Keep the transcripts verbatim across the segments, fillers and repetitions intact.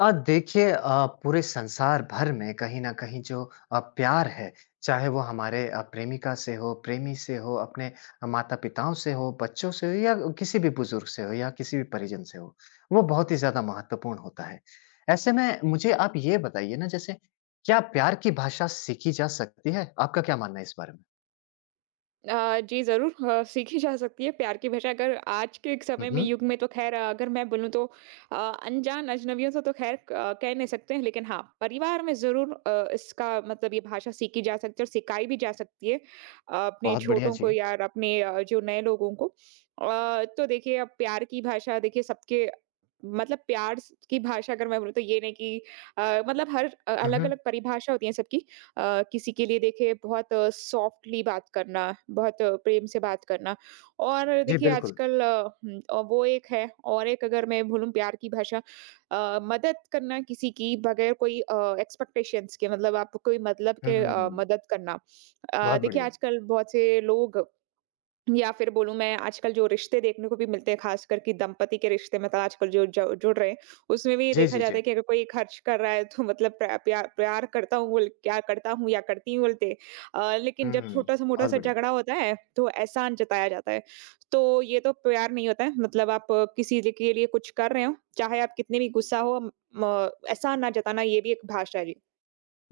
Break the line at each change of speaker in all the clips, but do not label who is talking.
अ, देखिए अ, पूरे संसार भर में कहीं न कहीं जो अ, प्यार है, चाहे वो हमारे अ, प्रेमिका से हो, प्रेमी से हो, अपने माता-पिताओं से हो, बच्चों से हो या किसी भी बुज़ुर्ग से हो या किसी भी परिजन से हो, वो बहुत ही ज़्यादा महत्वपूर्ण होता है। ऐसे में मुझे आप ये बताइए ना जैसे क्या प्यार की भाषा सीखी जा सकती है? आपका क्या मानना है इस बारे में?
अ, जी ज़रूर अ, सीखी जा सकती है प्यार की भाषा। अगर आज के एक
हुँ,
समय में
हुँ।
युग में तो ख़ैर, अगर मैं बोलूँ तो अ, अनजान अजनबियों से तो ख़ैर अ, कह नहीं सकते हैं, लेकिन हाँ, परिवार में ज़रूर अ, इसका मतलब ये भाषा सीखी जा सकती है और सिखाई भी जा सकती है अ, अपने
बहुत बढ़िया,
छोटों को
जी।
या अपने अ, जो नए लोगों को। अ, तो देखिए, अब प्यार की भाषा देखिए सबके मतलब प्यार स की भाषा, अगर मैं बोलूँ तो ये नहीं कि अ, मतलब हर अ,
हुँ, हुँ।
अलग-अलग परिभाषा होती है सबकी। अ, किसी के लिए देखिए बहुत सॉफ्टली बात करना, बहुत प्रेम से बात करना, और
जी,
देखिए
बिल्कुल।
आजकल अ, हुँ, अ, वो एक है। और एक, अगर मैं बोलूँ प्यार की भाषा, अ, मदद करना किसी की बगैर कोई अ, एक्सपेक्टेशंस के, मतलब आप कोई मतलब के अ,
हुँ,
मदद करना। अ,
बहुत
देखिए
बढ़िया।
आजकल बहुत से लोग, या फिर बोलूँ मैं आजकल जो रिश्ते देखने को भी मिलते हैं, ख़ासकर कि दंपति के रिश्ते, मतलब आजकल जो ज जुड़ रहे हैं, उसमें भी ये
जी,
देखा
जी,
जाता
जी।
है कि अगर कोई खर्च कर रहा है तो मतलब प्र प्यार प्यार करता हूँ बोल, क्या करता हूँ या करती हूँ बोलते, अ, लेकिन जब
हुँ,
छोटा-सा
बहुत
मोटा-सा
बढ़िया।
झगड़ा होता है, तो एहसान जताया जाता है। तो ये तो प्यार नहीं होता है, मतलब आप अ, किसी ल के लिए लिए कुछ कर रहे हो, चाहे आप कितने भी गुस्सा हो म एहसान ना जताना, ये भी एक भाषा है जी।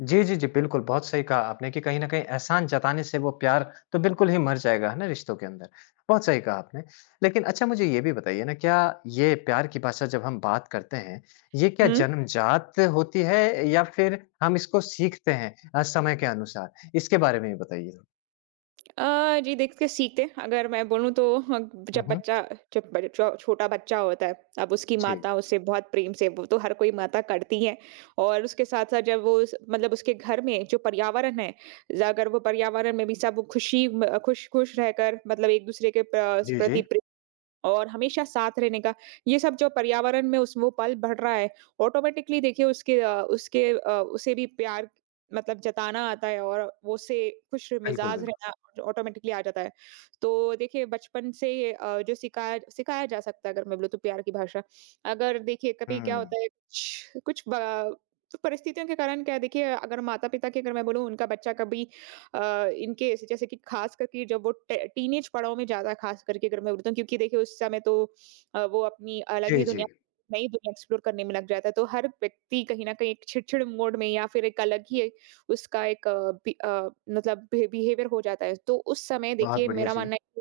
जी, जी, जी। बिल्कुल, बहुत सही कहा आपने कि कहीं न कहीं एहसान जताने से वो प्यार तो बिल्कुल ही मर जाएगा, है ना, रिश्तों के अंदर। बहुत सही कहा आपने। लेकिन अच्छा मुझे ये भी बताइए ना क्या ये प्यार की भाषा जब हम बात करते हैं, ये क्या
हुँ।
जन्मजात होती है या फिर हम इसको सीखते हैं अ, समय के अनुसार? इसके बारे में भी बताइए।
अ, जी, देख के सीखते हैं, अगर मैं बोलूँ तो। ह
हुँ,
जब
हुँ।
बच्चा, जब ब छो छोटा बच्चा होता है, अब उसकी
जी।
माता उसे बहुत प्रेम से, वो तो हर कोई माता करती है, और उसके साथ-साथ जब वो उस मतलब उसके घर में जो पर्यावरण है, ज अगर वो पर्यावरण में भी सब खुशी म खुश-खुश रहकर, मतलब एक-दूसरे के प्र
जी,
प्रति
जी।
प्रे और हमेशा साथ रहने का, ये सब जो पर्यावरण में उस वो पल बढ़ रहा है, ऑटोमैटिकली देखिए उसके अ, उसके अ, उसे भी प्यार मतलब जताना आता है, और वो उसे खुश
बिल्कुल,
मिजाज
बिल्कुल।
रहना ऑटोमैटिकली आ जाता है। तो देखिए बचपन से ये अ, जो सिखाया सिखाया जा सकता है, अगर मैं बोलूँ तो प्यार की भाषा। अगर देखिए कभी क्या
हुँ।
होता है, कुछ कुछ ब तो परिस्थितियों के कारण क्या है, देखिए, अगर माता-पिता की, अगर मैं बोलूँ, उनका बच्चा कभी अ, इन केस, जैसे कि खास करके जब वो टे टीनेज पड़ाव में, ज़्यादा खास करके अगर मैं बोलता हूँ, क्योंकि देखिए उस समय तो अ, वो अपनी अलग
जी,
ही
जी।
दुनिया, नई दुनिया एक्सप्लोर करने में लग जाता है। तो हर व्यक्ति कहीं न कहीं एक चिड़चिड़ मोड में, या फिर एक अलग ही उसका एक अ, बि अ, मतलब बि बिहेवियर हो जाता है। तो उस समय
बहुत
देखिए
बढ़िया,
मेरा
जी।
मानना है कि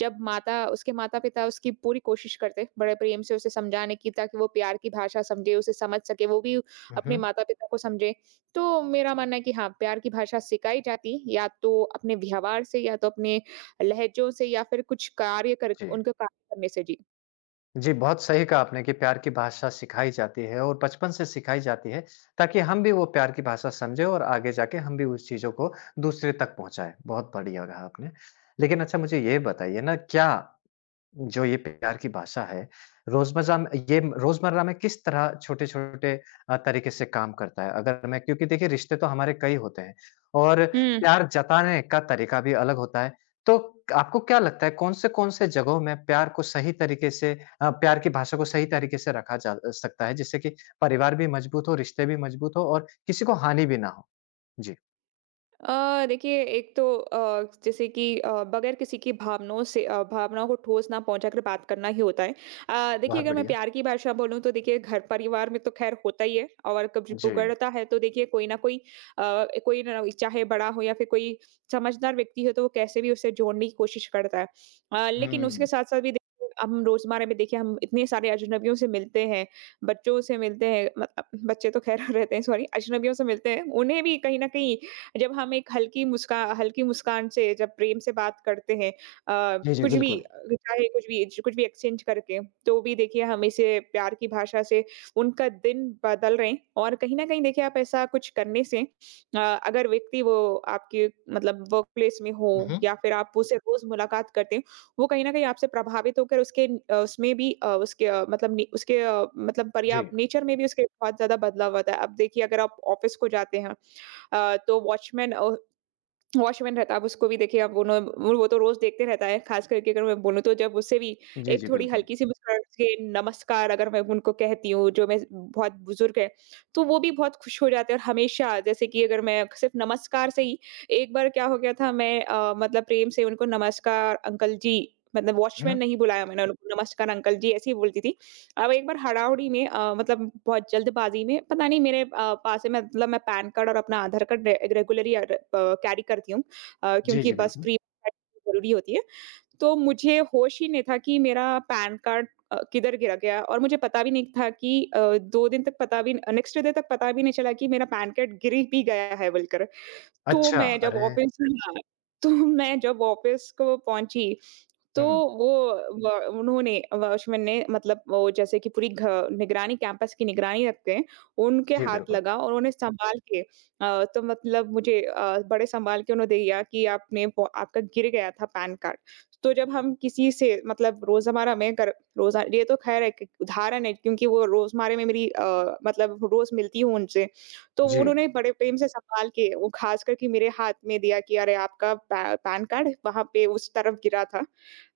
जब माता उसके माता-पिता उसकी पूरी कोशिश करते, बड़े प्रेम से उसे समझाने की, ताकि वो प्यार की भाषा समझे, उसे समझ सके, वो भी
हुँ,
अपने
हुँ।
माता-पिता को समझे। तो मेरा मानना है कि हाँ, प्यार की भाषा सिखाई जाती या तो अपने व्यवहार से, या तो अपने लहज़ों से, या फिर कुछ कार्य कर
जी।
उनका कार्य करने से। जी।
जी, बहुत सही कहा आपने कि प्यार की भाषा सिखाई जाती है और बचपन से सिखाई जाती है, ताकि हम भी वो प्यार की भाषा समझें और आगे जाके हम भी उस चीज़ों को दूसरे तक पहुँचाएँ। बहुत बढ़िया कहा आपने। लेकिन अच्छा मुझे ये बताइए ना क्या जो ये प्यार की भाषा है, रोज़मज़ा में ये रोज़मर्रा में किस तरह छोटे-छोटे अ, तरीके से काम करता है? अगर मैं क्योंकि देखिए रिश्ते तो हमारे कई होते हैं और प्यार जताने का तरीका भी अलग होता है। तो आपको क्या लगता है कौन-से-कौन से कौन से जगहों में प्यार को सही तरीके से अ, प्यार की भाषा को सही तरीके से रखा जा अ, सकता है जिससे कि परिवार भी मजबूत हो, रिश्ते भी मजबूत हो और किसी को हानि भी ना हो? जी।
अ, देखिए, एक तो अ, जैसे कि अ, बगैर किसी की भावनाओं से अ, भावनाओं को ठोस ना पहुंचा कर बात करना ही होता है। अ, देखिए
बहुत
अगर मैं
बढ़िया।
प्यार की भाषा बोलूँ तो देखिए, घर परिवार में तो खैर होता ही है, और कब
जी।
बिगड़ता है तो देखिए कोई ना कोई अ, कोई ना, चाहे बड़ा हो या फिर कोई समझदार व्यक्ति हो, तो वो कैसे भी उसे जोड़ने की कोशिश करता है। अ, लेकिन उसके
हुँ।
साथ साथ भी देखिए, हम रोजमर्रा में देखिए, हम इतने सारे अजनबियों से मिलते हैं, बच्चों से मिलते हैं, मतलब बच्चे तो खैर रहते हैं, सॉरी, अजनबियों से मिलते हैं, उन्हें भी कहीं ना कहीं जब हम एक हल्की मुस्का हल्की मुस्कान से, जब प्रेम से बात करते हैं, अ,
जी, जी,
कुछ भी
बिल्कुल।
अ, चाहे कुछ भी कुछ भी एक्सचेंज करके, तो भी देखिए हम इसे प्यार की भाषा से उनका दिन बदल रहे हैं। और कहीं ना कहीं देखिए, आप ऐसा कुछ करने से अ, अगर व्यक्ति वो आपके मतलब वर्क प्लेस में हो,
हुँ, हुँ।
या फिर आप उससे रोज मुलाकात करते हो, वो कहीं ना कहीं आपसे प्रभावित होकर उसके अ, उसमें भी अ, उसके अ, मतलब नि- उसके अ, मतलब पर्या
जी।
नेचर में भी उसके बहुत ज्यादा बदलाव आता है। अब देखिए, अगर आप ऑफिस को जाते हैं अ, तो वॉचमैन, अ, वॉचमैन रहता है, अब उसको भी देखिए, अब उन्हों वो वो तो रोज़ देखते रहता है, ख़ास करके अगर मैं बोलूँ तो, जब उससे भी
जी,
एक
जी,
थोड़ी
बिल्कुल।
हल्की-सी मुस्कुराहट से नमस्कार अगर मैं उनको कहती हूँ, जो मैं बहुत बुज़ुर्ग हैं, तो वो भी बहुत खुश हो जाते हैं। और हमेशा, जैसे कि अगर मैं सिर्फ़ नमस्कार से ही एक बार क्या हो गया था, मैं अ, मतलब प्रेम से उनको नमस्कार अंकल जी, मतलब
हुँ।
वॉचमैन नहीं बुलाया मैंने उनको, नमस्कार अंकल जी ऐसे ही बोलती थी। अब एक बार हड़ाहड़ी में, अ, मतलब बहुत जल्दबाज़ी में, पता नहीं मेरे अ, पास है, मैं मतलब मैं पैन कार्ड और अपना आधार कार्ड रे रेगुलरली अर अ, कैरी करती हूँ, अ,
जी,
क्योंकि
जी,
बस
बिल्कुल।
प्री ज़रूरी होती है। तो मुझे होश ही नहीं था कि मेरा पैन कार्ड अ, किधर गिरा गया, और मुझे पता भी नहीं था कि अ, दो दिन तक, पता भी नेक्स्ट डे तक पता भी नहीं चला कि मेरा पैन कार्ड गिर भी गया है बोलकर। तो
अच्छा,
मैं जब
अरे!
ऑफ़िस हाँ, तो मैं जब ऑफ़िस को पहुँची, तो
हुँ,
वो व उन्होंने, वॉचमैन ने, मतलब वो जैसे कि पूरी घ निगरानी, कैंपस की निगरानी रखते हैं, उनके
जी
हाथ
बिल्कुल।
लगा और उन्हें सँभाल के अ, तो मतलब मुझे अ, बड़े सँभाल के उन्होंने दिया कि आपने, प आपका गिर गया था पैन कार्ड। तो जब हम किसी से, मतलब रोज़मर्रा में कर रोज़ा ये तो ख़ैर एक उदाहरण है, क्योंकि वो रोज़मर्रा में मेरी अ, मतलब रोज़ मिलती हूँ उनसे। तो वो,
जी,
उन्होंने बड़े प्रेम से सँभाल के वो, ख़ासकर कि मेरे हाथ में दिया कि अरे, आपका पै पैन कार्ड वहाँ पे उस तरफ गिरा था,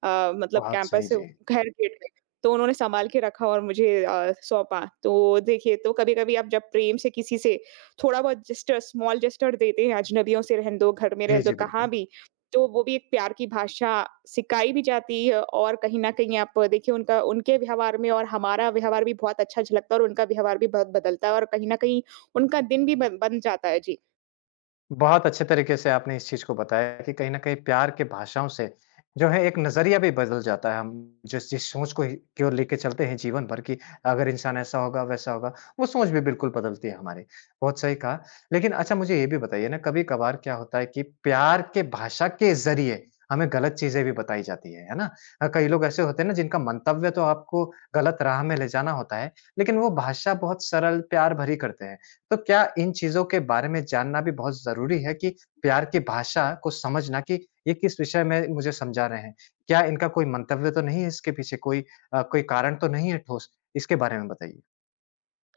अ, मतलब
बहुत सही,
कैंपस से
जी।
घर गेट में। तो उन्होंने सँभाल के रखा और मुझे अ, सौंपा। तो देखिए, तो कभी-कभी आप जब प्रेम से किसी से थोड़ा बहुत जेस्चर स्मॉल जेस्चर देते हैं, अजनबियों से रहने दो, घर में
जी,
रहने दो,
जी,
कहाँ
बिल्कुल।
भी, तो वो भी एक प्यार की भाषा सिखाई भी जाती है। और कहीं न कहीं आप देखिए, उनका उनके व्यवहार में, और हमारा व्यवहार भी बहुत अच्छा झलकता है, और उनका व्यवहार भी बहुत बदलता है, और कहीं न कहीं उनका दिन भी बन बन जाता है। जी।
बहुत अच्छे तरीके से आपने इस चीज़ को बताया कि कहीं न कहीं प्यार की भाषाओं से जो है एक नज़रिया भी बदल जाता है। हम जिस जिस सोच को ही की ओर लेके चलते हैं जीवन भर की अगर इंसान ऐसा होगा, वैसा होगा, वो सोच भी बिल्कुल बदलती है हमारी। बहुत सही कहा। लेकिन अच्छा मुझे ये भी बताइए ना कभी-कभार क्या होता है कि प्यार के भाषा के ज़रिए हमें गलत चीज़ें भी बताई जाती हैं, है ना? अ, कई लोग ऐसे होते हैं ना जिनका मंतव्य तो आपको गलत राह में ले जाना होता है, लेकिन वो भाषा बहुत सरल, प्यार भरी करते हैं। तो क्या इन चीज़ों के बारे में जानना भी बहुत ज़रूरी है कि प्यार की भाषा को समझना कि ये किस विषय में मुझे समझा रहे हैं? क्या इनका कोई मंतव्य तो नहीं है इसके पीछे? कोई अ, कोई कारण तो नहीं है ठोस? इसके बारे में बताइए।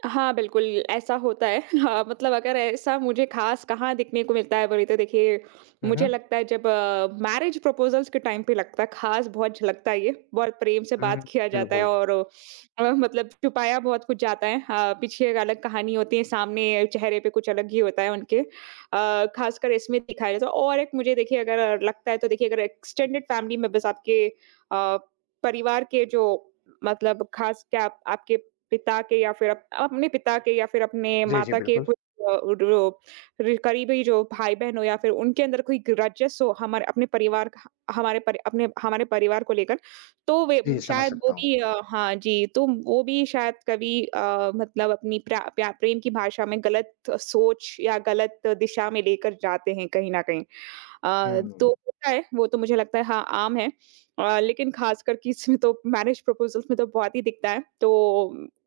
हाँ, बिल्कुल, ऐसा होता है। हाँ, मतलब अगर ऐसा मुझे ख़ास कहाँ देखने को मिलता है बोले तो देखिए,
हुँ,
मुझे
हुँ।
लगता है जब अ, मैरिज प्रपोज़ल्स के टाइम पे लगता है, ख़ास बहुत झलकता है ये। बहुत प्रेम से
हुँ,
बात किया जाता है,
बिल्कुल।
और अ, मतलब छुपाया बहुत कुछ जाता है। हाँ, पीछे एक अलग कहानी होती है, सामने चेहरे पे कुछ अलग ही होता है उनके। अ, ख़ासकर इसमें दिखाया जाता है। और एक मुझे देखिए अगर लगता है तो, देखिए, अगर एक्सटेंडेड फ़ैमिली मेंबर्स आपके अ, परिवार के जो, मतलब ख़ास, क्या आप आपके पिता के, या फिर अप अपने पिता के, या फिर अपने
जी, जी,
माता के
बिल्कुल।
कुछ अ, रो रि करीबी जो भाई-बहन हो, या फिर उनके अंदर कोई ग्रजेस हो हमारे अपने परिवार का, हमारे परि अपने हमारे परिवार को लेकर, तो वे
जी, समझ
शायद वो
सकता हूँ।
भी अ, हाँ जी, तो वो भी शायद कभी अ, मतलब अपनी प्रा प्या प्रेम की भाषा में गलत सोच, या गलत दिशा में लेकर जाते हैं कहीं न कहीं। अ, तो
हुँ,
होता है, वो तो मुझे लगता है हाँ, आम है। अ, लेकिन ख़ासकर कि इसमें तो, मैरिज प्रपोज़ल्स में तो बहुत ही दिखता है। तो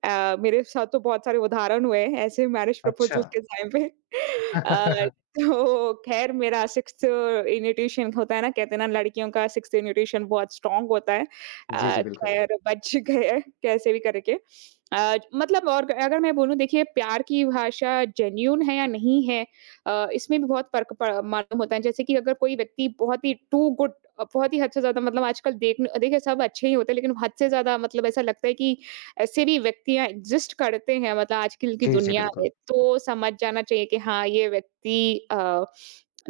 अ, मेरे साथ तो बहुत सारे उदाहरण हुए हैं ऐसे, मैरिज
अच्छा।
प्रपोज़ल के टाइम पे। अ, तो ख़ैर, मेरा सिक्स्थ इन्विटेशन होता है ना, कहते हैं ना, लड़कियों का सिक्स्थ इन्विटेशन बहुत स्ट्रॉन्ग होता है।
जी,
अ,
जी, बिल्कुल।
ख़ैर बच गए कैसे भी करके। अ, मतलब, और अगर मैं बोलूँ देखिए प्यार की भाषा जेन्युइन है या नहीं है, अ, इसमें भी बहुत फ़र्क प मालूम होता है। जैसे कि अगर कोई व्यक्ति बहुत ही टू गुड, अ, बहुत ही हद से ज़्यादा, मतलब आजकल देख देखिए सब अच्छे ही होते हैं, लेकिन हद से ज़्यादा, मतलब ऐसा लगता है कि ऐसे भी व्यक्तियाँ एग्ज़िस्ट करते हैं मतलब आजकल की
जी, जी,
दुनिया में।
बिल्कुल।
तो समझ जाना चाहिए कि हाँ, ये व्यक्ति अ,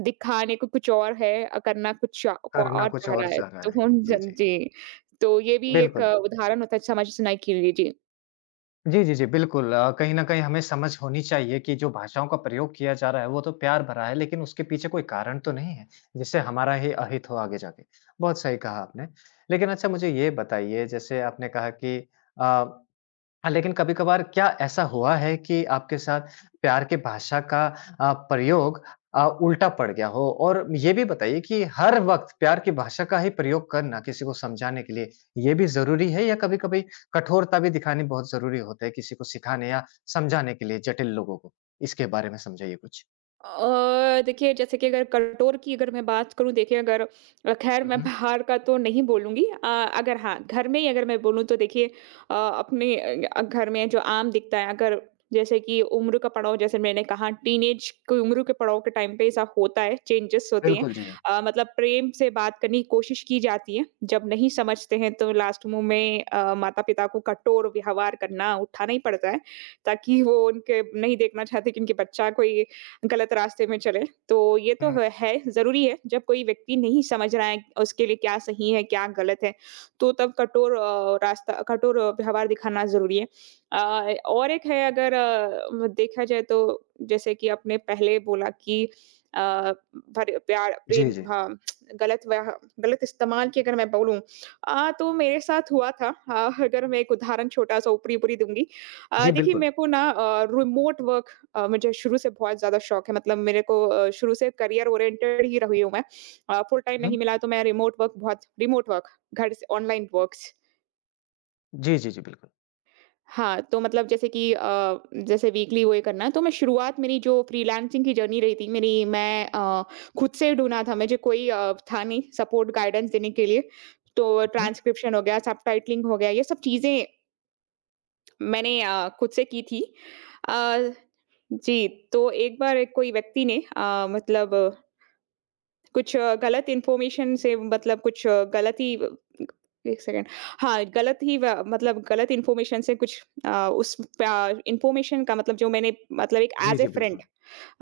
दिखाने को कुछ और है, अ, करना कुछ अ, को
करना
और
कुछ
चाह
और
रहा है।
चाह रहा
तो
है।
हुन
जी,
जन
जी।
जी, तो ये भी एक
बिल्कुल।
अ, उदाहरण होता है समाज सुनाई के लिए। जी।
जी, जी, जी, बिल्कुल अ, कहीं न कहीं हमें समझ होनी चाहिए कि जो भाषाओं का प्रयोग किया जा रहा है, वो तो प्यार भरा है, लेकिन उसके पीछे कोई कारण तो नहीं है, जिससे हमारा ही अहित हो आगे जाके। बहुत सही कहा आपने। लेकिन अच्छा मुझे ये बताइए, जैसे आपने कहा कि अ हाँ, लेकिन कभी-कभार क्या ऐसा हुआ है कि आपके साथ प्यार की भाषा का अ, प्रयोग अ, उल्टा पड़ गया हो? और ये भी बताइए कि हर वक़्त प्यार की भाषा का ही प्रयोग करना किसी को समझाने के लिए, ये भी ज़रूरी है या कभी-कभी कठोरता भी दिखानी बहुत ज़रूरी होता है किसी को सिखाने या समझाने के लिए जटिल लोगों को? इसके बारे में समझाइए कुछ।
अ, देखिए जैसे कि, अगर कटोर की अगर मैं बात करूँ, देखिए अगर अ, ख़ैर
हुँ,
मैं
हुँ।
बाहर का तो नहीं बोलूँगी, अ, अगर हाँ, घर में ही अगर मैं बोलूँ तो देखिए अ, अपने अ अ, घर में जो आम दिखता है अगर जैसे कि उम्र का पड़ाव जैसे मैंने कहा टीनेज की उम्र के पड़ाव के टाइम पे ऐसा होता है, चेंजेस होते हैं।
बिल्कुल जी।
अ, मतलब प्रेम से बात करने की कोशिश की जाती है, जब नहीं समझते हैं तो लास्ट मुंह में अ, माता-पिता को कठोर व्यवहार करना उठाना ही पड़ता है, ताकि वो उनके नहीं देखना चाहते कि उनके बच्चा कोई गलत रास्ते में चले। तो ये तो
हुँ।
ह है, ज़रूरी है जब कोई व्यक्ति नहीं समझ रहा है उसके लिए क्या सही है, क्या गलत है, तो तब कठोर अ, रास्ता कठोर अ, व्यवहार दिखाना ज़रूरी है। अ, और एक है अगर अ, देखा जाए तो जैसे कि आपने पहले बोला कि अ, भर प्यार प्रेम
जी, जी।
हाँ, गलत व्याह गलत इस्तेमाल की अगर मैं बोलूँ अ, तो मेरे साथ हुआ था अ, अगर मैं एक उदाहरण छोटा-सा ऊपरी-ऊपरी दूँगी। अ,
जी,
देखिए
बिल्कुल।
मेरे को ना अ, रिमोट वर्क अ, मुझे शुरू से बहुत ज़्यादा शौक है मतलब मेरे को अ, शुरू से करियर ओरिएंटेड ही रही हूँ मैं। अ, फुल टाइम नहीं
हुँ।
मिला तो मैं रिमोट वर्क बहुत रिमोट वर्क घर से ऑनलाइन वर्क्स।
जी, जी, जी, बिल्कुल।
हाँ, तो मतलब जैसे कि अ, जैसे वीकली वो ये करना है तो मैं शुरुआत मेरी जो फ्रीलांसिंग की जर्नी रही थी मेरी मैं अ, खुद से ढूँढा था मुझे कोई अ, था नहीं सपोर्ट गाइडेंस देने के लिए। तो
हुँ, हुँ।
ट्रांसक्रिप्शन हो गया, सबटाइटलिंग हो गया ये सब चीज़ें मैंने अ, खुद से की थी। अ, जी। तो एक बार एक कोई व्यक्ति ने अ, मतलब कुछ अ, गलत इन्फॉर्मेशन से मतलब कुछ अ, गलत ही व एक सेकंड। हाँ, गलत ही व मतलब गलत इन्फॉर्मेशन से कुछ अ, उस प इन्फॉर्मेशन का मतलब जो मैंने मतलब एक
जी,
ऐज़ अ
जी,
फ्रेंड,
बिल्कुल।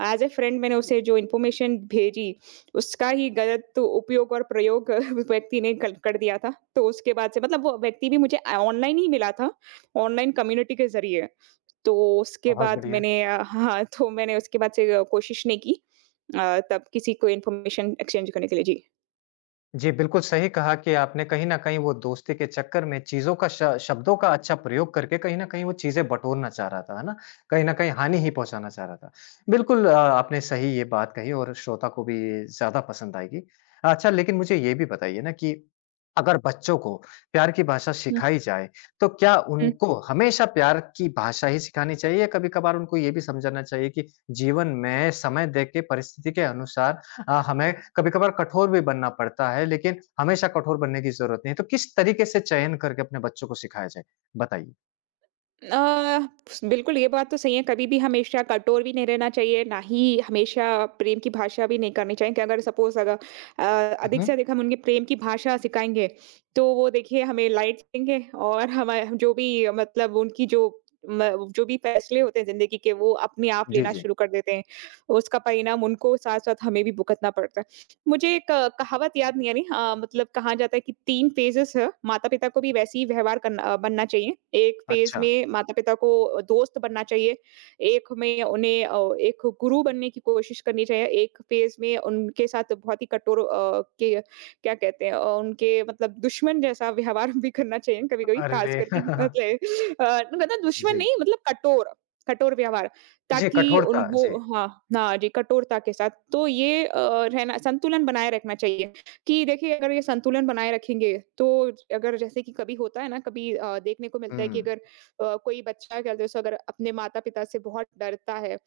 ऐज़ अ फ्रेंड मैंने उसे जो इन्फॉर्मेशन भेजी, उसका ही गलत उपयोग और प्रयोग व्यक्ति ने कल कर दिया था। तो उसके बाद से मतलब वो व्यक्ति भी मुझे अ, ऑनलाइन ही मिला था, ऑनलाइन कम्युनिटी के ज़रिए। तो उसके
बहुत
बाद
बढ़िया।
मैंने अ, हाँ, तो मैंने उसके बाद से अ, कोशिश नहीं की अ, तब किसी को इन्फॉर्मेशन एक्सचेंज करने के लिए। जी।
जी, बिल्कुल सही कहा कि आपने कहीं न कहीं वो दोस्ती के चक्कर में चीज़ों का श शब्दों का अच्छा प्रयोग करके कहीं न कहीं वो चीज़ें बटोरना चाह रहा था, है ना? कहीं न कहीं हानि ही पहुँचाना चाह रहा था। बिल्कुल अ, आपने सही ये बात कही और श्रोता को भी ज़्यादा पसंद आएगी। अच्छा लेकिन मुझे ये भी बताइए ना कि अगर बच्चों को प्यार की भाषा
हुँ,
सिखाई जाए, तो क्या
हुँ।
उनको हमेशा प्यार की भाषा ही सिखानी चाहिए या कभी-कभार उनको ये भी समझाना चाहिए कि जीवन में समय देके परिस्थिति के अनुसार अ, हमें कभी-कभार कठोर भी बनना पड़ता है, लेकिन हमेशा कठोर बनने की ज़रूरत नहीं है। तो किस तरीके से चयन करके अपने बच्चों को सिखाया जाए? बताइए।
अ, बिल्कुल ये बात तो सही है, कभी भी हमेशा कठोर भी नहीं रहना चाहिए, ना ही हमेशा प्रेम की भाषा भी नहीं करनी चाहिए कि अगर सपोज़ अगर अ,
हुँ,
अधिक
हुँ।
से अधिक हम उनके प्रेम की भाषा सिखाएँगे, तो वो देखिए हमें लाइट्स देंगे और हमारे जो भी मतलब उनकी जो म जो भी फैसले होते हैं ज़िंदगी के, वो अपने आप
जी,
लेना
जी।
शुरू कर देते हैं। उसका परिणाम उनको साथ-साथ हमें भी भुगतना पड़ता है। मुझे एक अ, कहावत याद नहीं आ रही अ, मतलब कहा जाता है कि तीन फ़ेजेज़ है, माता-पिता को भी वैसे ही व्यवहार करना अ, बनना चाहिए। एक फ़ेज़
अच्छा।
में माता-पिता को अ, दोस्त बनना चाहिए, एक में उन्हें अ, एक गुरु बनने की कोशिश करनी चाहिए, एक फ़ेज़ में उनके साथ बहुत ही कठोर अ, के क्या कहते हैं अ, उनके मतलब दुश्मन जैसा व्यवहार भी करना चाहिए कभी-कभी, ख़ास
अरे!
करके मतलब अ, मतलब दुश्मन
जी।
नहीं मतलब कठोर, कठोर व्यवहार।
जी,
ताकि उन
कठोरता।
वो
जी।
हाँ, हाँ जी, कठोरता के साथ। तो ये अ, रहना संतुलन बनाए रखना चाहिए कि देखिए अगर ये संतुलन बनाए रखेंगे, तो अगर जैसे कि कभी होता है ना, कभी अ, देखने को मिलता है कि
हुँ,
अगर अ, कोई बच्चा क्या जैसे अगर अपने माता-पिता से बहुत डरता है,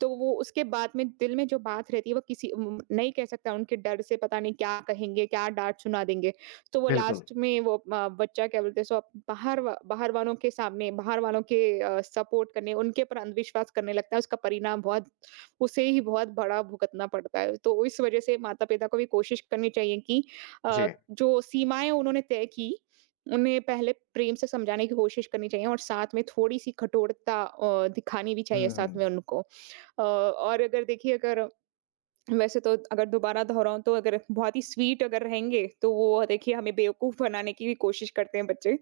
तो वो उसके बाद में दिल में जो बात रहती है वो किसी उम, नहीं कह सकता उनके डर से, पता नहीं क्या कहेंगे, क्या डाँट सुना देंगे। तो वो
बिल्कुल।
लास्ट में वो अ, बच्चा क्या बोलते हैं सो अप- बाहर वा- बाहर वालों के सामने, बाहर वालों के सपोर्ट करने, उनके ऊपर अंधविश्वास करने लगता है। उसका परिणाम बहुत उसे ही बहुत बड़ा भुगतना पड़ता है। तो इस वजह से माता पिता को भी कोशिश करनी चाहिए कि अ,
जी।
जो सीमाएं उन्होंने तय की उन्हें पहले प्रेम से समझाने की कोशिश करनी चाहिए और साथ में थोड़ी सी कठोरता अ, दिखानी भी चाहिए साथ
हुँ,
में उनको। अ, और अगर देखिए अगर वैसे तो अगर दोबारा दोहराऊँ तो अगर बहुत ही स्वीट अगर रहेंगे, तो वो देखिए हमें बेवकूफ़ बनाने की भी कोशिश करते हैं बच्चे।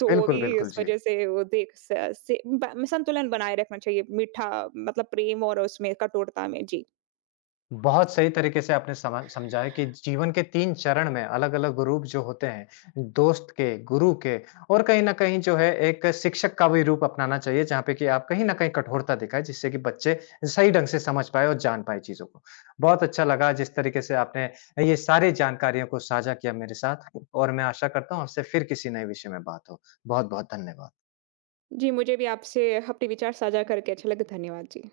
तो वो
बिल्कुल,
भी
बिल्कुल।
इस
जी।
वज़ह से वो देख स से ब संतुलन बनाए रखना चाहिए, मीठा मतलब प्रेम और उसमें कठोरता में। जी।
बहुत सही तरीके से आपने समा समझाया कि जीवन के तीन चरण में अलग-अलग रूप जो होते हैं, दोस्त के, गुरु के और कहीं न कहीं जो है एक शिक्षक का भी रूप अपनाना चाहिए जहाँ पे कि आप कहीं न कहीं कठोरता दिखाएँ जिससे कि बच्चे सही ढंग से समझ पाएँ और जान पाएँ चीज़ों को। बहुत अच्छा लगा जिस तरीके से आपने ये सारी जानकारियों को साझा किया मेरे साथ और मैं आशा करता हूँ आपसे फिर किसी नए विषय में बात हो। बहुत-बहुत धन्यवाद।
जी, मुझे भी आपसे अपने विचार साझा करके अच्छा लगा। धन्यवाद जी।